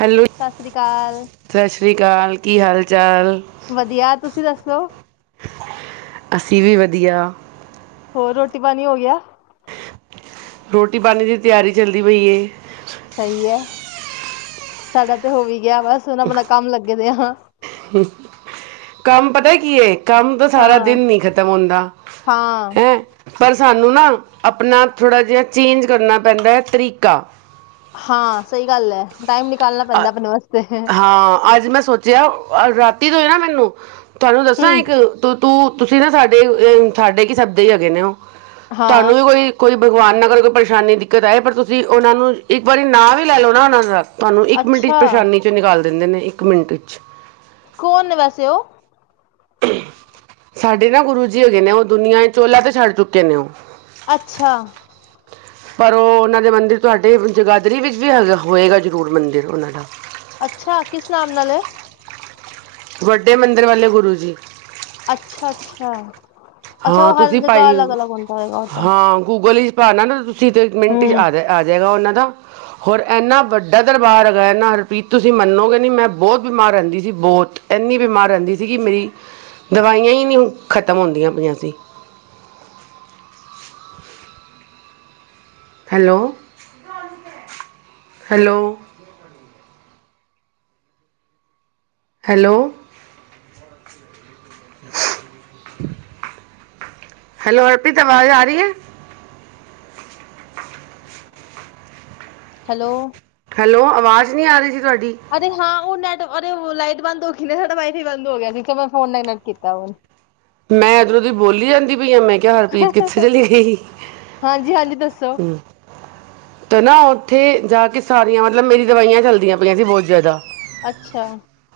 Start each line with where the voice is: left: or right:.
right: Hello
left: ਸਤਿ ਸ੍ਰੀ ਅਕਾਲ
right: ਸਤਿ ਸ਼੍ਰੀ ਅਕਾਲ ਕੀ ਹਾਲ ਚਾਲ
left: ਵਧੀਆ ਤੁਸੀਂ ਦੱਸੋ?
right: ਅਸੀਂ ਵੀ ਵਧੀਆ,
left: ਹੋਰ ਰੋਟੀ ਪਾਣੀ ਹੋ ਗਿਆ?
right: ਰੋਟੀ ਪਾਣੀ ਦੀ ਤਿਆਰੀ ਚੱਲਦੀ ਪਈ ਐ।
left: ਸਹੀ ਏ, ਸਾਡਾ ਤੇ ਹੋ ਵੀ ਗਿਆ ਬਸ ਹੁਣ ਆਪਣਾ ਕੰਮ ਲੱਗੇ ਦੇ ਹੁਣ,
right: ਕੰਮ ਪਤਾ ਕੀ ਏ। ਕੰਮ ਤਾਂ ਸਾਰਾ
left: ਹਾਂ
right: ਦਿਨ ਨੀ ਖਤਮ ਹੁੰਦਾ
left: ਹਾਂ
right: ਹੈ। ਪਰ ਸਾਨੂੰ ਨਾ ਆਪਣਾ ਥੋੜ੍ਹਾ ਜਿਹਾ ਚੇਂਜ ਕਰਨਾ ਪੈਂਦਾ ਹੈ ਤਰੀਕਾ।
left: ਹਾਂ ਸਹੀ ਗੱਲ ਏ ਟਾਈਮ ਨਿਕਾਲਣਾ ਪੈਂਦਾ
right: ਅ-
left: ਆਪਣੇ ਵਾਸਤੇ
right: ਹਾਂ ਅੱਜ ਮੈਂ ਸੋਚਿਆ ਰਾਤੀ ਤੋਂਏ ਨਾ ਮੈਨੂੰ ਤੁਹਾਨੂੰ ਦੱਸਾਂ
left: ਹਮ
right: ਇੱਕ ਤੂੰ-ਤੂੰ ਤੁਸੀਂ ਨਾ ਸਾਡੇ ਸਾਡੇ ਕੀ ਸੱਦੇ ਹੀ ਹੈਗੇ ਨੇ ਹੋ
left: ਹਾਂ
right: ਤੁਹਾਨੂੰ ਵੀ ਕੋਈ ਕੋਈ ਭਗਵਾਨ ਨਾਗਰ ਕੋਈ ਪਰੇਸ਼ਾਨੀ ਦਿੱਕਤ ਆਏ ਪਰ ਤੁਸੀਂ ਉਹਨਾਂ ਨੂੰ ਇੱਕ ਵਾਰੀ ਨਾਂ ਵੀ ਲੈ ਲਓ ਨਾ ਉਹਨਾਂ ਦਾ ਤੁਹਾਨੂੰ ਇੱਕ ਮਿੰਟ 'ਚ
left: ਅੱਛਾ
right: ਪਰੇਸ਼ਾਨੀ 'ਚੋਂ ਨਿਕਾਲ ਦਿੰਦੇ ਨੇ ਇੱਕ ਮਿੰਟ 'ਚ
left: ਕੌਣ ਨੇ ਵੈਸੇ ਔ?
right: ਸਾਡੇ ਨਾ ਗੁਰੂ ਜੀ ਹੈਗੇ ਨੇ ਉਹ ਦੁਨੀਆਂ ਚੋਲਾ ਤੇ ਛੱਡ ਚੁੱਕੇ ਨੇ ਉਹ
left: ਅੱਛਾ,
right: ਪਰ ਉਹ ਉਹਨਾਂ ਦੇ ਮੰਦਿਰ ਤੁਹਾਡੇ ਜਗਾਦਰੀ ਵਿੱਚ ਵੀ ਹੈਗਾ ਹੋਏਗਾ ਜ਼ਰੂਰ ਮੰਦਿਰ ਉਹਨਾਂ ਦਾ
left: ਅੱਛਾ ਕਿਸ ਨਾਮ ਨਾਲ ਏ?
right: ਵੱਡੇ ਮੰਦਰ ਵਾਲੇ ਗੁਰੂ ਜੀ।
left: ਅੱਛਾ-ਅੱਛਾ,
right: ਹਾਂ ਤੁਸੀਂ ਪਾਈ
left: ਹੋਏਗਾ ਉਹ ਤਾਂ
right: ਹਾਂ ਗੂਗਲ ਹੀ ਭਾਨਾ ਨਾ ਤੁਸੀਂ ਅਤੇ ਇੱਕ ਮਿੰਟ 'ਚ
left: ਹਮ
right: ਆ ਜਾ ਆਜੇਗਾ ਉਹਨਾਂ ਦਾ ਹੋਰ ਇੰਨਾ ਵੱਡਾ ਦਰਬਾਰ ਹੈਗਾ ਐ ਨਾ ਹਰਪ੍ਰੀਤ ਤੁਸੀਂ ਮੰਨੋਗੇ ਨਹੀਂ ਮੈਂ ਬਹੁਤ ਬਿਮਾਰ ਰਹਿੰਦੀ ਸੀ ਬਹੁਤ ਇੰਨੀ ਬਿਮਾਰ ਰਹਿੰਦੀ ਸੀ ਕਿ ਮੇਰੀ, ਦਵਾਈਆਂ ਹੀ ਨੀ ਖਤਮ ਹੁੰਦੀਆਂ ਪਈਆਂ ਸੀ। ਹੈਲੋ-ਹੈਲੋ, ਹੈਲੋ ਹੈਲੋ ਹਰਪ੍ਰੀਤ ਆਵਾਜ਼ ਆ ਰਹੀ ਏ?
left: ਹੈਲੋ,
right: ਹੈਲੋ ਆਵਾਜ਼ ਨਹੀਂ ਆ ਰਹੀ ਸੀ ਤੁਹਾਡੀ,
left: ਅ ਹਾਂ ਉਹ ਨੈੱਟ ਲਾਈਟ ਬੰਦ ਹੋਗੀ ਸਾਡਾ ਵਾਈਫ ਹੀ ਬੰਦ ਹੋ ਗਿਆ ਸੀ ਮੈਂ ਫੋਨ ਨੈਟ ਕੀਤਾ ਔ,
right: ਮੈਂ ਇਧਰੋਂ ਦੀ ਬੋਲੀ ਜਾਂਦੀ ਪਈ ਆ ਮੈਂ ਕਿਹਾ ਹਰਪ੍ਰੀਤ ਕਿੱਥੇ ਚਲੀ ਗਈ।
left: ਹਾਂਜੀ-ਹਾਂਜੀ ਦੱਸੋ,
right: ਤੇ ਨਾ ਉੱਥੇ ਜਾ ਕੇ ਸਾਰੀਆਂ ਮਤਲਬ ਮੇਰੀ ਦਵਾਈਆਂ ਚੱਲਦੀਆਂ ਪਈਆਂ ਸੀ ਬਹੁਤ ਜ਼ਿਆਦਾ
left: ਅੱਛਾ,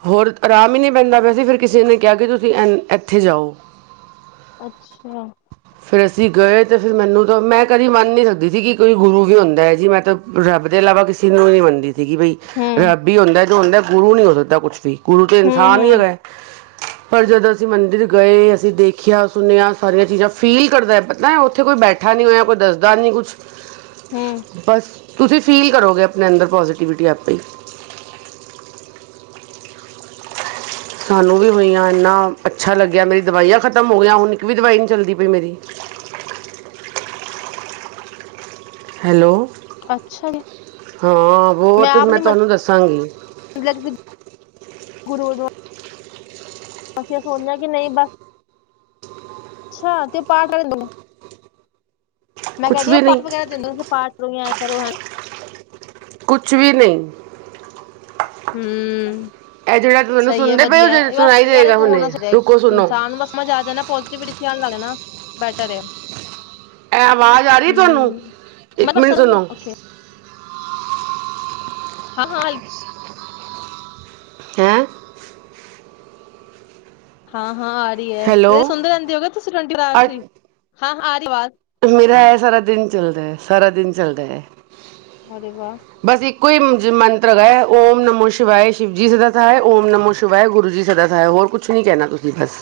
right: ਹੋਰ ਆਰਾਮ ਹੀ ਨਹੀਂ ਪੈਂਦਾ ਪਿਆ ਸੀ ਫਿਰ ਕਿਸੇ ਨੇ ਕਿਹਾ ਕਿ ਤੁਸੀਂ ਐ ਇੱਥੇ ਜਾਓ।
left: ਅੱਛਾ,
right: ਫਿਰ ਅਸੀਂ ਗਏ ਅਤੇ ਫਿਰ ਮੈਨੂੰ ਤਾਂ ਮੈਂ ਕਦੀ ਮੰਨ ਨਹੀਂ ਸਕਦੀ ਸੀ ਕਿ ਕੋਈ ਗੁਰੂ ਵੀ ਹੁੰਦਾ ਹੈ ਜੀ ਮੈਂ ਤਾਂ ਰੱਬ ਦੇ ਇਲਾਵਾ ਕਿਸੇ ਨੂੰ ਨੀ ਮੰਨਦੀ। ਸੀਗੀ ਬਈ
left: ਹੂੰ,
right: ਰੱਬ ਹੀ ਹੁੰਦਾ ਜੋ ਹੁੰਦਾ ਗੁਰੂ ਨੀ ਹੋ ਸਕਦਾ ਕੁਛ ਵੀ ਗੁਰੂ ਤੇ
left: ਹੂੰ,
right: ਇਨਸਾਨ ਹੀ
left: ਹੂੰ,
right: ਹੈਗਾ। ਪਰ ਜਦੋਂ ਅਸੀਂ ਮੰਦਿਰ ਗਏ। ਅਸੀਂ ਦੇਖਿਆ ਸੁਣਿਆ ਸਾਰੀਆਂ ਚੀਜ਼ਾਂ ਫੀਲ ਕਰਦਾ ਹੈ ਪਤਾ ਹੈ ਉੱਥੇ ਕੋਈ ਬੈਠਾ ਨੀ ਹੋਇਆ ਕੋਈ ਦੱਸਦਾ ਨੀ ਕੁਛ
left: ਹੂੰ,
right: ਬਸ ਤੁਸੀਂ ਫੀਲ ਕਰੋਗੇ ਆਪਣੇ ਅੰਦਰ ਪੋਜੀਟੀਵਿਟੀ ਆਪੇ ਹੀ ਸਾਨੂੰ ਵੀ ਹੋਈਆਂ ਇੰਨਾ ਅੱਛਾ ਲੱਗਿਆ ਮੇਰੀ ਦਵਾਈਆਂ ਖ਼ਤਮ ਹੋ ਗਿਆ ਹੁਣ ਇੱਕ ਵੀ ਦਵਾਈ ਨੀ ਚੱਲਦੀ ਪਈ ਮੇਰੀ, ਹੈਲੋ,
left: ਅੱਛਾ ਜੀ
right: ਹਾਂ ਬੋਤ ਤੇ
left: ਆਪ
right: ਮੈਂ
left: ਨੀ
right: ਤੁਹਾਨੂੰ ਦੱਸਾਂਗੀ।
left: [unintelligible] ਅਸੀਂ ਇਹ ਸੋਚਣਾ ਕਿ ਨਹੀਂ ਬਸ ਅੱਛਾ ਤੇ [unintelligible] ਮੈਂ
right: ਕੁਛ
left: ਕਹਿਨੀ ਆ ਉਹ
right: ਵੀ
left: ਪਾਠ
right: ਨਹੀਂ
left: ਵਗੈਰਾ ਦਿੰਦੇ ਪਾਠ ਕਰੋ।
right: ਕੁਛ ਵੀ ਨਹੀਂ
left: ਹਮ
right: ਇਹ ਜਿਹੜਾ ਤੁਹਾਨੂੰ
left: ਸਹੀ ਹੈ
right: ਸੁਣਦੇ ਪਏ ਹੋ
left: ਵਧੀਐ
right: ਜੇ
left: ਇਹ ਬਸ
right: ਸੁਣਾਈ
left: ਯਾਰ
right: ਦੇਗਾ
left: ਹੋਣਾ
right: ਹੁਣੇ
left: ਚਾਹੀਦੈ
right: ਰੁਕੋ ਸੁਣੋ
left: ਇਨਸਾਨ ਨੂੰ ਬਸ ਮਜਾ ਆ ਜੇ ਨਾ ਪੋਜਿਟ ਧਿਆਨ ਲਾ ਲੈ ਨਾ ਬੈਟਰ ਆ
right: ਐ ਆਵਾਜ਼ ਆ ਰਹੀ ਤੁਹਾਨੂੰ ਇੱਕ
left: ਮਤਲਬ
right: ਮਿੰਟ
left: ਸਰ
right: ਸੁਣੋ
left: ਓਕੇ ਹਾਂ ਹਾਂ
right: ਹੈਂ
left: ਹਾਂ ਹਾਂ ਆ ਰਹੀ ਹੈ
right: ਹੈਲੋ
left: ਤੇ ਸੁੁੰਦੇ ਰਹਿੰਦੇ ਹੋ ਤੁਸੀਂ ਟਵੰਾਰ [unintelligible]
right: ਅੱਜ
left: ਸੀ ਹਾਂ ਆ ਰਹੀ ਅਵਾਜ਼
right: ਮੇਰਾ ਐ ਸਾਰਾ ਦਿਨ ਚੱਲਦੈ ਸਾਰਾ ਦਿਨ ਚੱਲਦੈ
left: ਅਰੇ ਵਾ
right: ਬਸ ਇੱਕੋ ਹੀ ਮੰਤਰ ਗਾ ਏ ਓਮ ਨਮੋ ਸ਼ਿਵਾਏ ਸ਼ਿਵਜੀ ਸੇ ਜਾਦਾ ਹੈ ਓਮ ਨਮੋ ਸ਼ਿ ਵਾਹਿ ਗੁਰੂ ਜੀ ਸਦਾ ਸਹਾਏ ਹੋਰ ਕੁਛ ਨੀ ਕਹਿਣਾ ਤੁਸੀਂ ਬਸ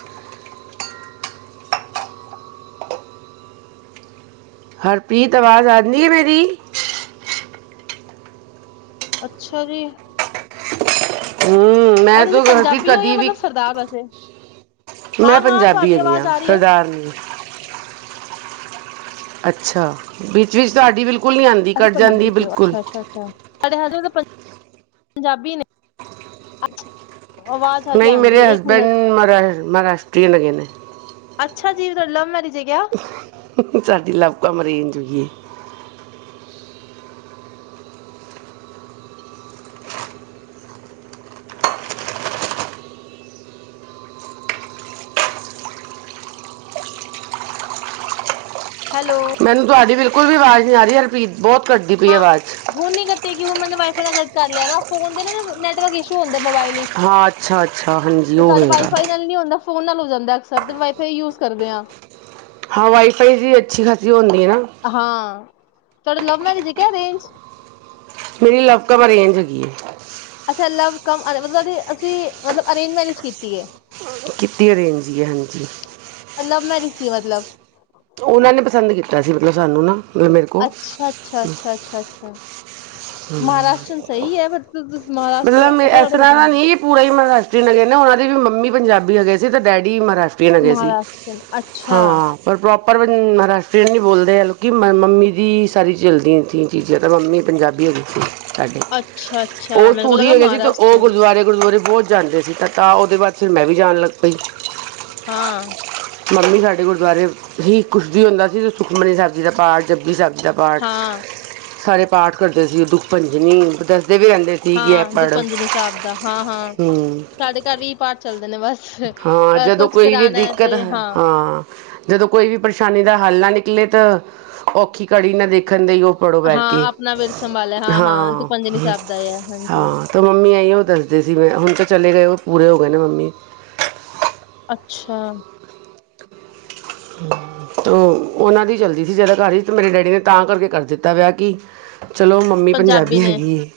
right: ਹਰਪ੍ਰੀਤ ਆਵਾਜ਼ ਆਂਦੀ ਹੈ ਮੇਰੀ
left: ਅੱਛਾ ਜੀ
right: ਹਮ
left: ਅ
right: ਮੈਂ
left: ਤੁਸੀਂ
right: ਤੋਂ ਕਰਦੀ
left: ਪੰਜਾਬੀ ਹੋ ਜਾਂ
right: ਕਦੀ ਵੀ
left: ਮਤਲਬ ਸਰਦਾਰ ਵੈਸੇ ਹਾਂ
right: ਮੈਂ
left: ਹਾਂ
right: ਪੰਜਾਬੀ
left: ਤੁਹਾਡੀ
right: ਹੈਗੀ
left: ਆਵਾਜ਼
right: ਹਾਂ
left: ਆ ਰਹੀ ਹੈ
right: ਸਰਦਾਰਨੀ ਅੱਛਾ ਵਿੱਚ ਵਿਚ ਤੁਹਾਡੀ ਬਿਲਕੁਲ ਨੀ ਆਂਦੀ ਕੱਟ ਜਾਂਦੀ ਬਿਲਕੁਲ
left: ਖਟਾ [unintelligible] [unintelligible] ਪੰਜਾਬੀ ਨੇ ਆਵਾਜ਼ ਹਲਕੀ
right: ਨਹੀਂ
left: ਆਉਂਦੀ
right: ਮੇਰੇ
left: ਹੈ ਇੱਕ
right: ਹਸਬੈਂਡ
left: ਮਿੰਟ
right: ਮਹਾਰਸ਼ ਮਹਾਰਾਸ਼ਟਰੀਅਨ ਹੈਗੇ ਨੇ
left: ਅੱਛਾ ਜੀ ਤੁਹਾਡਾ ਲਵ ਮੈਰਿਜ ਏ ਕਯਾ?
right: ਸਾਡੀ ਲਵ ਕਮ ਅਰੇਂਜ ਹੋਈ ਏ।
left: ਹੈਲੋ
right: ਮੈਨੂੰ ਤੁਹਾਡੀ ਬਿਲਕੁਲ ਵੀ ਆਵਾਜ਼ ਨਹੀਂ ਆ ਰਹੀ ਹਰਪ੍ਰੀਤ ਬਹੁਤ ਕਟਦੀ ਪਈ ਆਵਾਜ਼
left: ਹੁ ਨੀ ਕੱਟੇਗੀ ਹੁਣ ਮੈਂ ਵਾਈਫਾਈ ਨਾਲ ਕਨਕਟ ਕਰ ਲਿਆ ਨਾ ਫੋਨ ਨਾ ਨੈਟਵਰਕ ਇਸ਼ੂ ਹੁੰਦਾ ਮੋਬਾਇਲ ਹੀ
right: ਹਾਂ ਅੱਛਾ ਅੱਛਾ ਹਾਂਜੀ ਉਹ ਹੋਏਗਾ
left: ਵਾਈਫਾਈ ਨਾਲ ਨਹੀਂ ਹੁੰਦਾ ਫੋਨ ਨਾਲ ਹੋ ਜਾਂਦੈ ਅਕਸਰ ਤੇ ਵਾਈਫਾਈ ਯੂਜ ਕਰਦੇ ਹਾਂ
right: ਹਾਂ ਵਾਈਫਾਈ ਦੀ ਅੱਛੀ ਖਾਸੀ ਹੁੰਦੀ ਹੈ ਨਾ
left: ਹਾਂ ਤੁਹਾਡਾ ਲਵ ਮੈਰਿਜ ਹੈ ਕਿਆ ਅਰੇਂਜ
right: ਮੇਰੀ ਲਵ ਕਮ ਅਰੇਂਜ ਹੈਗੀ ਏ
left: ਅੱਛਾ ਲਵ ਕਮ ਮਤਲਬ ਅਸੀਂ ਮਤਲਬ ਅਰੇਂਜ ਮੈਰਿਜ ਕੀਤੀ ਏ।
right: ਕੀਤੀ ਅਰੇਂਜ ਈ ਐ ਹਾਂਜੀ
left: ਲਵ ਮੈਰਿਜ ਸੀ ਮਤਲਬ
right: ਓਹਨਾਂ ਨੇ ਪਸੰਦ ਕੀਤਾ ਸੀ ਮਤਲਬ ਸਾਨੂੰ ਨਾ। ਮਤਲਬ ਮੇਰੇ ਕੋ
left: ਅੱਛਾ-ਅੱਛਾ-ਅੱਛਾ-ਅੱਛਾ-ਅੱਛਾ ਮਹਾਰਾਸ਼ਟਰਨ ਸਹੀ ਹੈ, ਫੇਰ ਤੇ ਤੁਸੀਂ ਮਹਾਰਾਸ਼ਟਰ ਵਾ, ਅੱਛਾ ਤੁਹਾਡੇ ਹਸਬੈਂਡ
right: ਪੂਰੇ ਹੀ ਮਹਾਰਰਾਸ਼ਟਰੀਅਨ ਹੈਗੇ ਨੇ ਉਹਨਾਂ ਦੀ ਵੀ ਮੰਮੀ ਪੰਜਾਬੀ ਹੈਗੇ ਸੀ ਤੇ ਡੈਡੀ ਮਹਾਰਾਸ਼ਟ ਟੀਅਨ ਹੈਗੇ ਸੀ। ਹਾਂ, ਪਰ [unintelligible] ਪਰ ਪੰ ਮਹਾਰਾਸ਼ਟਰੀਅਨ ਨਹੀਂ ਬੋਲਦੇ ਹਲਕੀ ਮੰਮੀ ਦੀ ਸਾਰੀ ਚੱਲਦੀ [unintelligible] ਜਦੋਂ ਮੰਮੀ ਪੰਜਾਬੀ ਹੈਗੀ ਸੀ। ਸਾਡੇ।
left: ਅੱਛਾ-ਅੱਛਾ
right: ਉਹ
left: ਮੈਨੂੰ
right: ਸੂਰੀ
left: ਲੱਗਾ
right: ਹੈਗੇ ਸੀ ਅਤੇ ਉਹ
left: ਮਹਾਰਾਸ਼ਟਰਨ
right: ਗੁਰਦੁਆਰੇ ਗੁਰਦਉਰੇ ਬਹੁਤ ਜਾਂਦੇ ਸੀ। ਤਾਂ ਉਹਦੇ ਬਾਅਦ ਚ ਮੈਂ ਵੀ ਜਾਣ ਲੱਗ ਪਈ।
left: ਹਾਂ।
right: ਮੰਮੀ ਸਾਡੇ ਗੁਰਦੁਆਰੇ ਹੀ ਕੁਛ ਵੀ ਹੁੰਦਾ ਸੀ, ਸੁਖਮਨੀ ਸਾਹਿਬ ਜ਼ੀ ਦਾ ਪਾਠ, ਜਪਜੀ ਸਾਹਿਬ ਦਾ ਪਾਠ,
left: ਹਾਂ,
right: ਸਾਰੇ ਪਾਠ ਕਰਦੇ ਸੀ ਉਹ ਦੁੱਖ ਭੰਜਨੀ, ਦੱਸਦੇ ਵੀ ਰਹਿੰਦੇ ਸੀ। ਕਿ ਇਹ
left: ਹਾਂ, ਦੁਖ
right: ਪੜ
left: ਭੰਜਨੀ ਸਾਬ ਦਾ। ਹਾਂ-ਹਾਂ,
right: ਹੂੰ
left: ਸਾਡੇ ਘਰ ਵੀ ਇਹੀ ਪਾਠ ਚੱਲਦੇ ਨੇ ਬਸ।
right: ਹਾਂ,
left: ਅ
right: ਜਦੋਂ
left: ਕੁਛ
right: ਕੋਈ ਵੀ
left: ਕਰਾਣਾ ਹੈ
right: ਦਿੱਕਤ,
left: ਤੇ
right: ਹਾਂ। ਜਦੋਂ ਕੋਈ ਵੀ ਪਰੇਸ਼ਾਨੀ ਦਾ ਹੱਲ ਨਾ ਨਿਕਲੇ ਤ, ਔਖੀ ਘੜੀ ਨਾ ਦੇਖਣ ਦੇਈ ਉਹ ਪੜੋ ਬੈ
left: ਹਾਂ
right: ਕੇ,
left: ਆਪਣਾ ਵਿਰਤ ਸੰਭਾਲਿਆ ਹਾਂ-ਹਾਂ
right: ਹਾਂ,
left: ਦੁਖਭੰਜਨੀ ਸਾਹਿਬ ਦਾ ਹੈ ਹਾਂਜੀ
right: ਹਾਂ। ਤ ਮੰਮੀ ਏਈਯੋ ਦੱਸਦੇ ਸੀ ਮੈਂ ਹੁਣ ਤਾਂ ਚਲੇ ਗਏ ਉਹ ਪੂਰੇ ਹੋ ਗਏ ਨੇ ਮੰਮੀ।
left: ਅੱਛਾ
right: ਤੋ, ਉਹਨਾਂ ਦੀ ਚੱਲਦੀ ਸੀ ਜਾਦਾ ਘਰ ਚ, ਤੇ ਮੇਰੇ ਡੈਡੀ ਨੇ ਤਾਂ ਕਰਕੇ ਕਰ ਦਿੱਤਾ ਵਿਆਹ ਕੀ ਚਲੋ ਮੰਮੀ ਪੰਜਾਬੀ ਹੈਗੀ ਏ,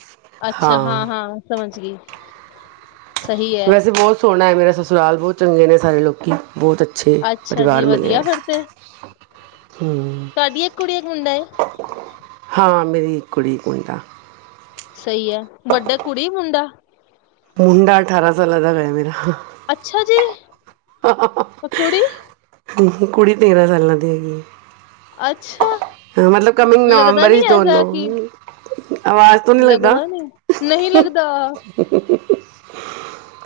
left: ਅੱਛਾ
right: ਹਾਂ।
left: ਹਾਂ-ਹਾਂ ਸਮਝ ਗੀ।
right: ਵੈਸੇ ਬਹੁਤ ਸੋਹਣਾ ਮੇਰਾ ਸਸੁਰਾਲ, ਬਹੁਤ ਚੰਗੇ ਨੇ ਸਾਰੇ ਲੋਕੀ, ਬਹੁਤ ਅੱਛੇ ਅੱਛੇ
left: ਅੱਛਾ ਜੀ
right: ਪਰਿਵਾਰ ਮਿਲੇ ਆ।
left: ਵਧੀਆ
right: ਹੂੰ
left: ਤੁਹਾੜੀ ਏਕ ਕੁੜੀ ਏਕ ਮੁੰਡਾ ਏ?
right: ਹਾਂ, ਮੇਰੀ ਇੱਕ ਕੁੜੀ ਇਕ ਮੁੰਡਾ।
left: ਸਹੀ ਹੈ, ਵੱਡਾ ਕੁੜੀ ਏ ਮੁੰਡਾ?
right: ਮੁੰਡਾ ਅਠਾਰਾਂ ਸਾਲਾਂ ਦਾ ਏ ਮੇਰਾ।
left: ਅੱਛਾ ਜੀ, ਓ ਕੁੜੀ?
right: ਹੂੰ ਹੂੰ, ਕੁੜੀ ਤੇਰਾਂ ਸਾਲਾਂ ਦੀ ਹੈਗੀ ਏ।
left: ਅੱਛਾ
right: ਹ, ਮਤਲਬ ਕਮਿੰਗ
left: ਲੱਗਦਾ
right: ਨਵੰਬਰ
left: ਨੀ
right: ਈ
left: ਐਸਾ
right: ਦੋਨੋ।
left: ਕਿ
right: ਆਵਾਜ਼ ਤੋਂ ਨੀ ਲੱਗਦਾ?
left: ਨਹੀਂ ਲੱਗਦਾ।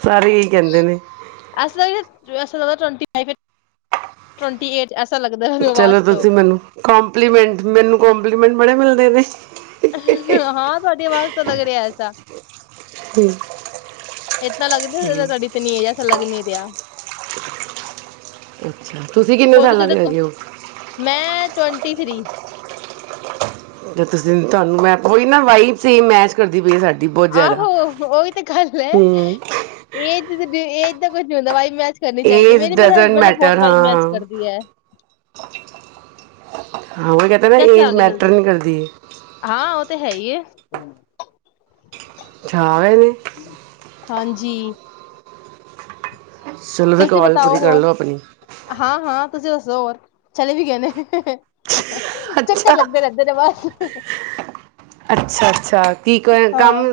right: ਸਾਰੇ ਇਹੀ ਕਹਿੰਦੇ ਨੇ।
left: ਐਸਾ ਲਗਾ, ਐਸਾ ਲਗਾ ਟਵੰਟੀ ਫਾਈਵ ਯਾ ਟਵੰਟੀ ਏਟ। ਐਸਾ ਲੱਗਦਾ ਐ
right: ਚਲੋ ਤੁਸੀਂ ਮੈਨੂੰ ਕੋਂਪਲੀਮੈਂਟ ਮੇਨੂੰ ਕੋਂਪਲੀਮੈਂਟ ਬੜੇ ਮਿਲਦੇ ਨੇ
left: ਅਹੰ ਹਾਂ ਤੁਹਾਡੀ ਆਵਾਜ਼ ਤੋਂ ਲੱਗ ਰਿਹਾ ਐਸਾ ਐਸਾ ਲੱਗਦਾ ਤੁਹਾਡੀ ਤੇ ਇਤਨੀ ਏਜ ਐ ਐਸਾ ਲੱਗ ਨਹੀਂ ਰਿਹਾ
right: ਅੱਛਾ ਤੁਸੀਂ ਕਿੰਨੇ
left: ਹੋ
right: ਸਾਲਾਂ
left: ਸਕੇ
right: ਦੇ
left: ਤਾਂ
right: ਹੈਗੇ ਔ
left: ਮੈਂ ਟਵਂਟੀ ਥ੍ਰੀ
right: ਜੇ ਤੁਸੀਂ, ਤੁਹਾਨੂੰ ਮੈਂ, ਓਈ ਨਾ ਵਾਈਬਸ ਈ ਮੈਚ ਕਰਦੀ ਪਈ ਏ ਸਾਡੀ ਬਹੁਤ ਜ਼ਿਆਦਾ,
left: ਆਹੋ ਉਹੀ ਤੇ ਗੱਲ ਹੈ
right: ਹੂੰ।
left: ਏਜ ਦ ਏਜ ਦਾ ਕੁਝ ਨੀ ਹੁੰਦਾ, ਵਾਈਬ ਮੈਚ ਕਰਨੀ ਚਾਹੀਦੀ ਏ।
right: ਏਜ
left: ਮੇਰੀ ਮੇਰੇ
right: ਡਜ਼ਨਟ
left: ਹਸਬੈਂਡ ਨਾਲ ਬਹੁਤ
right: ਮੈਟਰ ਹਾਂ
left: ਵਾਈਬ ਮੈਚ
right: ਹਾਂ
left: ਕਰਦੀ ਐ।
right: ਹਾਂ [unintelligible]
left: ਕੈਸੇ ਆ ਗਏ
right: ਮੈਟਰ
left: ਜਲਦੀ?
right: ਨਹੀਂ ਕਰਦੀ
left: ਹਾਂ ਉਹ ਤੇ ਹੈ ਹੀ ਏ।
right: [unintelligible] ਨੇ
left: ਹਾਂਜੀ
right: ਚਲੋ ਵੀ,
left: ਤੁਸੀਂ
right: ਕਾਲ ਪੂਰੀ
left: ਬਤਾਓ
right: ਕਰ
left: ਹੋਰ
right: ਲਓ ਆਪਣੀ।
left: ਹਾਂ-ਹਾਂ, ਤੁਸੀਂ ਦੱਸੋ ਹੋਰ। ਚਲੇ ਵੀ ਗਏ ਨੇ, ਚੱਕਰ
right: ਅੱਛਾ
left: ਲੱਗਦੇ ਰੈਂਦੇ। [unintelligible]
right: ਅੱਛਾ-ਅੱਛਾ, ਕੀ ਕ ਕੰਮ,
left: ਹਾਂ।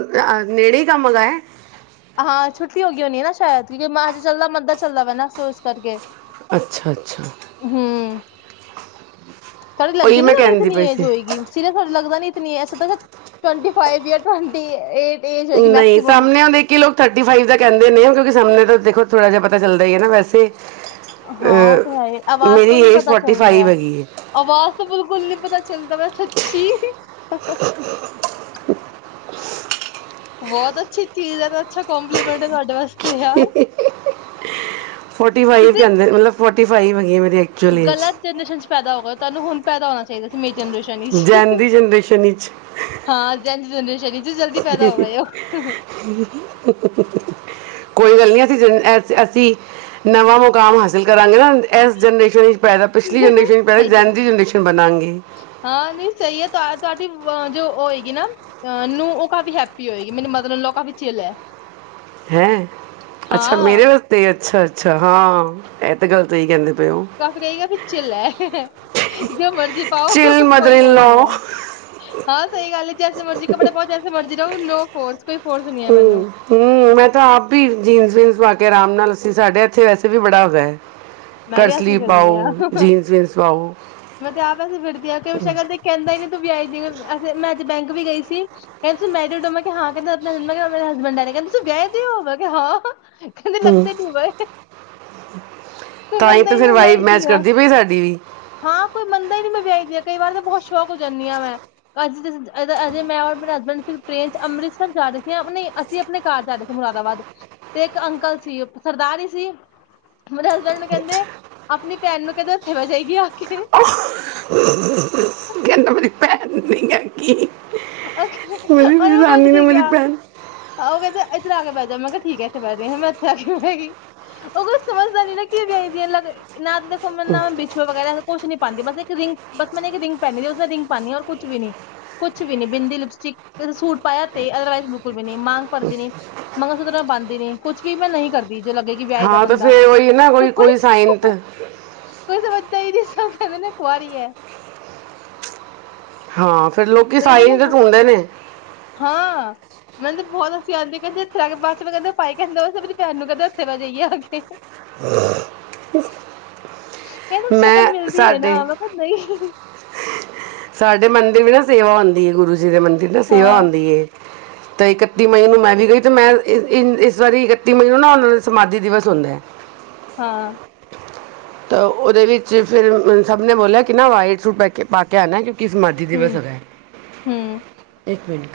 right: ਨੇੜੇ ਈ ਕੰਮ ਹੈਗਾ ਏ?
left: ਹਾਂ, ਛੁੱਟੀ ਹੋ ਗਈ ਹੋਣੀ ਨਾ ਸ਼ਾਇਦ। ਕਿਉਂਕਿ ਮਾਰਚ ਚੱਲਦਾ, ਮੰਦਾ ਚੱਲਦਾ ਪਿਆ ਨਾ, ਸੋ ਇਸ ਕਰਕੇ।
right: ਅੱਛਾ-ਅੱਛਾ।
left: ਹੂੰ ਤੁਹਾਡੀ
right: ਉਹੀ
left: ਲੱਗਦੀ ਨੀ
right: ਮੈਂ
left: ਤੁਹਾਡੀ
right: ਕਹਿੰਦੀ
left: ਇਤਨੀ
right: ਪਈ
left: ਏਜ
right: ਸੀ
left: ਹੋਏਗੀ ਸੀਰੀਅਸ ਤੁਹਾਡੇ ਲੱਗਦਾ ਨੀ ਇਤਨੀ ਐਸਾ ਤਾਂ twenty five year twenty eight age ਹੋਏਗੀ
right: ਨਹੀਂ
left: ਮੈਕਸੀਮਮ
right: ਸਾਹਮਣੇ ਆਉਂ ਦੇ ਕਿ ਲੋਕ ਥਰਟੀ ਫਾਈਵ ਦਾ ਕਹਿੰਦੇ ਨੇ ਕਿਉਂਕਿ ਸਾਹਮਣੇ ਤਾਂ ਦੇਖੋ ਥੋੜ੍ਹਾ ਜਿਹਾ ਪਤਾ ਚੱਲਦਾ ਹੈ ਨਾ ਵੈਸੇ
left: ਹਾਂ ਉਹ ਤਾਂ ਹੈ ਈ
right: ਅਹ
left: ਆਵਾਜ਼ ਤੋਂ
right: ਮੇਰੀ
left: ਨੀ
right: ਏਜ
left: ਪਤਾ
right: ਫੋਰਟੀ
left: ਚੱਲ ਰਿਹਾ
right: ਫਾਈਵ ਹੈਗੀ ਏ
left: ਆਵਾਜ਼ ਤੋਂ ਬਿਲਕੁਲ ਨੀ ਪਤਾ ਚੱਲਦਾ ਪਯਾ ਸੱਚੀ ਬਹੁਤ ਅੱਛੀ ਚੀਜ਼ ਹੈ ਅੱਛਾ ਕੋਂਪਲੀਮੈਂਟ ਤੁਹਾਡੇ ਵਾਸਤੇ ਐ
right: ਫੋਰਟੀ ਫਾਈਵ
left: ਤੁਸੀਂ
right: ਕਹਿੰਦੇ ਮਤਲਬ ਫੋਰਟੀ ਫਾਈਵ ਹੈਗੀ ਏ ਮੇਰੀ ਐਕਚੁਅਲ ਏਜ
left: ਗਲਤ ਜਨਰੇਸ਼ਨ ਚ ਪੈਦਾ ਹੋ ਗਏ ਤੁਹਾਨੂੰ ਹੁਣ ਪੈਦਾ ਹੋਣਾ ਚਾਹੀਦਾ ਸੀ ਮੇਰੀ ਜਨਰੇਸ਼ਨ ਸ਼ਨੀ
right: ਜੈਨ ਦੀ ਜਨਰੇਸ਼ਨ ਵਿੱਚ
left: ਹਾਂ ਜਾਂਹਿੰਦੇ ਦਹਿੰਦੇ ਸ਼ਨੀ [inaudible]
right: [inaudible] ਕੋਈ ਗੱਲ ਨਹੀ ਅਸੀਂ ਜ ਅਂ ਅਸੀਂ ਨਵਾਂ ਮੁਕਾਮ ਹਾਸਿਲ ਕਰਾਂਗੇ ਨਾ ਇਸ ਜਨਰੇਸ਼ਨ ਇਚ ਪੈਦਾ ਪਿਛਲੀ ਜਨਰੇਸ਼ਨ ਪਹਿਲਾਂ
left: ਸਹੀ ਐ,
right: ਜੈਨ ਜ਼ੀ ਜਨਰੇਸ਼ਨ ਬਣਾਗੀ
left: ਹਾਂ, ਨਹੀਂ ਸਹੀ ਹੈ, ਤੁਹਾ ਤੁਹਾਡੀ ਵ ਜੋ ਓਹ ਹੋਏਗੀ ਨਾ ਅੰ--ਨੂੰ ਉਹ ਕਾਫ਼ੀ ਹੈਪੀ ਹੋਏਗੀ, ਮੈਨੂੰ ਮਦਰ ਇਨ ਲ ਕਾਫ਼ੀ ਚਿੱਲ ਐ।
right: ਹੈਂ? ਅੱਛਾ ਮੇਰੇ
left: ਹਾਂ,
right: ਵਾਸਤੇ ਅੱਛਾ ਅੱਛਾ, ਹਾਂ, ਇਹ ਤੇ ਗੱਲ ਸਹੀ ਕਹਿੰਦੇ ਪਏ ਔ।
left: ਸਸੱ ਗਈ ਹੈ, ਫਿਰ ਚਿੱਲ ਐ, ਜੋ ਮਰ ਤੁਸ ਪਾਓ,
right: ਚਿਲ ਮਦਰ
left: ਕੋਈ ਓ
right: ਇਨ ਲਾ
left: ਨੀ ਐ। ਹਾਂ, ਸਈ ਗੱਲ ਏ, ਜੈਸੇ ਮਰਜ਼ੀ ਕੱਪੜੇ ਪਾਓ, ਜੈ ਜਿੱਥੇ ਮਰਜ਼ੀ ਜਾਓ, ਲੋਗ ਫੋਰਸ ਕਰ
right: ਹੂੰ। ਹੂੰ, ਮੈਂ ਤਾਂ ਆਪ ਭੀ ਜੀਨਸ-ਵੀਨਸ ਪਾ ਕੇ, ਆਰਾਮ ਨਾਲ ਅਸੀ ਸਾਡੇ ਇੱਥੇ, ਵੈਸੇ ਵੀ ਬੜਾ ਹੈਗੈ।
left: ਮੈਂ ਵੀ ਐਸੀ ਫਿਰਨੇ ਆਂ,
right: ਵੀਨਸ ਪਾਓ
left: ਮੈਂ ਤੇ ਆਪ ਐਸੀ ਫਿਰਦੀ ਆ ਕਿ ਕਿਓਂਕਿ ਸ਼ਕਲ ਤੇ ਕੈਂਦੇ ਕਿ ਤੂੰ ਵਿਆਈ ਦੀ ਐਂ। ਵੈਸੈ ਮੈਂ ਅੱਜ ਬੈਂਕ ਵੀ ਗਈ ਸੀ। ਕੈਂਦੇ ਸੀ ਮੈਰਿਡ ਹੋ, ਮੈਂ ਕੇਆ ਹਾਂ, ਕੈਂਦੇ [unintelligible] ਮੈਂ ਕੇਆ ਮੇਰੇ ਹਸਬੈਂਡ ਐ ਨ, ਕੈੰਦੇ, ਤੁਸੀਂ ਵਿਆਏ ਦੇ ਓ, ਮੈਂ ਕੇਆ ਹਾਂ। ਕੈਂਦੇ ਲੱਭਦੇ ਨੀ ਪਏ।
right: ਤਾਂਈ ਤੇ
left: ਨੀ
right: ਫੇਰ
left: ਮੈਂ
right: ਵਾਈਬ
left: ਵਿਆਹੀ
right: ਮੈਚ
left: ਦੀ ਆ
right: ਕਰਦੀ ਪਈ ਐ ਸਾਡੀ ਵੀ।
left: ਹਾਂ ਕੋਈ ਮੰਨਦਾ ਈ ਨੀ ਮੈਂ ਵੇਖਦੀ ਆਂ ਕਈ ਵਾਰ ਤੇ ਬਹੋਤ ਸੌਕ ਹੋ ਜਾਂਨੀ ਆਂ ਮੈਂ। ਅਜ ਅਜੇ ਅਜੇ ਮੈਂ, ਔਰ ਮੇਰੇ ਹਸਬੈਂਡ ਸਿਰਫ਼ ਟ੍ਰੇਨ 'ਚ ਅੰਮ੍ਰਿਤਸਰ ਜਾ ਰਹੇੇ ਸੀ ਤੇ ਆਪਣੇ ਘਰ ਜਾ ਰਏ ਸੀ ਮੁਰਾਦਾਬਾਦ, ਤੇ ਇੱਕ ਅੰਕਲ ਸੀ ਸਰਦਾਰ ਈ ਸੀ, ਮੇਰੇ ਹਸਬੈਂਡ ਨੇ ਕੈਂਦੇ, ਆਪਨੀ ਭੈਣ ਨੂੰ ਕੈਂਦੇ, ਏੱਥੇ ਬੈਅ ਜਾਏਗੀ ਆ ਕੇ।
right: ਕੈੰਦਾ ਮੇਰੀ ਭੈਣ ਨਈ ਹੈ। ਬੜੀ
left: ਔਰ
right: ਹਿਰਾਨੀ ਨੇ, ਮੇਰੀ ਭੈਣ
left: ਆਉਗੇ ਤੇ ਐਧਰ ਆ ਕੇ ਬੈ ਜਾਓ, ਮੈਂ ਕਿਹਾ ਠੀਕ ਐ, ਐਥੇ ਬੈਠ ਰਹੀ ਹਾਂ, ਮੈਂ ਇਥੇ ਆ ਕੇ ਬੈਗੀ। ਅਗੋ ਸਮਝਦਾ ਨੀ ਨਾ ਕਿ ਜਾਈਦੀ ਐ ਲਗ ਨਾ ਤੇ ਦੇ [inaudible] ਹਮ ਨਾ ਬਿਛੂਏ ਵਗੈਰਾ ਕੋਛ ਨੀ ਪਾਉਂਦੀ ਬਸ ਇੱਕ ਰਿੰਗ ਬਸ ਮੈਂ ਨਾ ਇੱਕ ਰਿੰਗ ਪੈਂਣੀਦੀ ਏ ਉਸ ਮੈਂ ਰਿੰਗ ਪਾਣੀ ਆਂ ਔਰ ਕੁਛ ਵੀ ਨੀ। ਕੁਛ ਵੀ ਨੀ, ਬਿੰਦੀ ਲਿਪਸਟਿਕ ਸੂਟ ਪਾਇਆ ਤੇ ਅਦਰਵਾਈਜ਼ ਬਿਲਕੁਲ ਵੀ ਨੀ ਮਾਂਗ ਭਰਦੀ ਨੀ, ਮੰਗਲਸ਼ੁਤਰ ਮੈਂ ਪਾਂਦੀ ਨੀ ਕੁਛ ਵੀ ਮੈਂ ਨਈ ਕਰ ਵੀ ਜੋ ਲੱਗੇਗੀ
right: ਹਾਂ, ਤੇ ਫੇਰ ਓਈ ਐ ਨਾ ਕੋਈ -ਕੋਈ ਸਾਇੰਤ
left: ਕੋਈ ਸਮਝਦਾ ਈ ਨੀ, ਸਭ ਕੈਂਦੇ ਨੇ ਕੁਆਰੀ ਐ।
right: ਹਾਂ, ਫੇਰ ਲੋਕੀ ਸਾਈਜ ਤੇ ਟੁੰਡਦੇ ਨੇ।
left: ਹਾਂ। ਮੈਨੂੰ ਤੇ ਬਹੋਤ ਹਾਸੀ ਆਂਦੀ ਪਈ ਏ ਕੈਂਦੇ ਇੱਥੇ ਆ ਕੇ ਬਾਦ ਚ ਫੇਰ ਕੈਂਦੇ ਭਾਈ ਕੈਂਦੇ ਆਪਣੀ ਭੈਣ ਨੂੰ ਕੈਂਦੇ ਏਥੇ ਬੈ ਜੇ ਗੀ ਆਕੇ।
right: [inaudible]
left: ਕੈਂਦੇ ਸ਼ਕਲ
right: ਮੈਂ
left: ਮਿਲਦੀ ਏ ਨਾ,
right: ਸਾਡੇ
left: ਮੈਂ ਕਿਆ ਨਈ।
right: ਸਾਡੇ ਮੰਦਿਰ ਵੀ ਨਾ ਸੇਵਾ ਹੁੰਦੀ ਏ ਗੁਰੂ ਜੀ ਦੇ ਮੰਦਿਰ ਨਾ ਸੇਵਾ
left: ਹਾਂ
right: ਹੁੰਦੀ ਏ। ਤੇ ਇਕੱਤੀ ਮਈ ਨੂੰ ਮੈਂ ਵੀ ਗਈ ਤੇ ਮੈਂ ਇਨ ਇਸ ਵਾਰੀ ਇਕੱਤੀ ਮਈ ਨੂੰ ਨਾ ਓਨਾਂ ਦਾ ਸਮਾਧੀ ਦਿਵਸ ਹੁੰਦੈ।
left: ਹਾਂ।
right: ਤਾਂ ਓਦੇ ਵਿੱਚ ਫਿਰ ਸਭ ਨੇ ਬੋਲਿਆ ਕਿ ਨਾ ਵਾਈਟ ਸੂਟ ਪੈ ਕੇ, ਪਾ ਕੇ ਆਣੈ ਕਿਉ ਕਿ ਸਮਾਧੀ ਦਿਵਸ
left: ਹੂੰ
right: ਹੈਗੈ।
left: ਹੂੰ
right: ਇੱਕ ਮਿੰਟ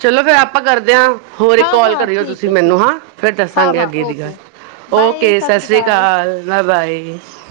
right: ਚਲੋ ਫੇਰ ਆਪਾਂ ਕਰਦੇ ਆਂ, ਹੋਰ ਇੱਕ
left: ਹਾਂ
right: ਕੋਲ
left: ਹਾਂ
right: ਕਰਿਓ
left: ਠੀਕ
right: ਤੁਸੀਂ
left: ਹੈ
right: ਮੈਨੂੰ
left: ਠੀਕ ਹੈ
right: ਹਾਂ, ਫੇਰ
left: ਹਾਂ
right: ਦੱਸਾਂਗੇ
left: ਹਾਂ
right: ਅੱਗੇ ਦੀ ਗੱਲ।
left: ਓਕੇ ਬਾਏ
right: ਓਕੇ,
left: ਸਤਿ
right: ਸਤ
left: ਸ਼੍ਰੀ
right: ਸ੍ਰੀ
left: ਅਕਾਲ
right: ਕਾਲ। Bye - bye.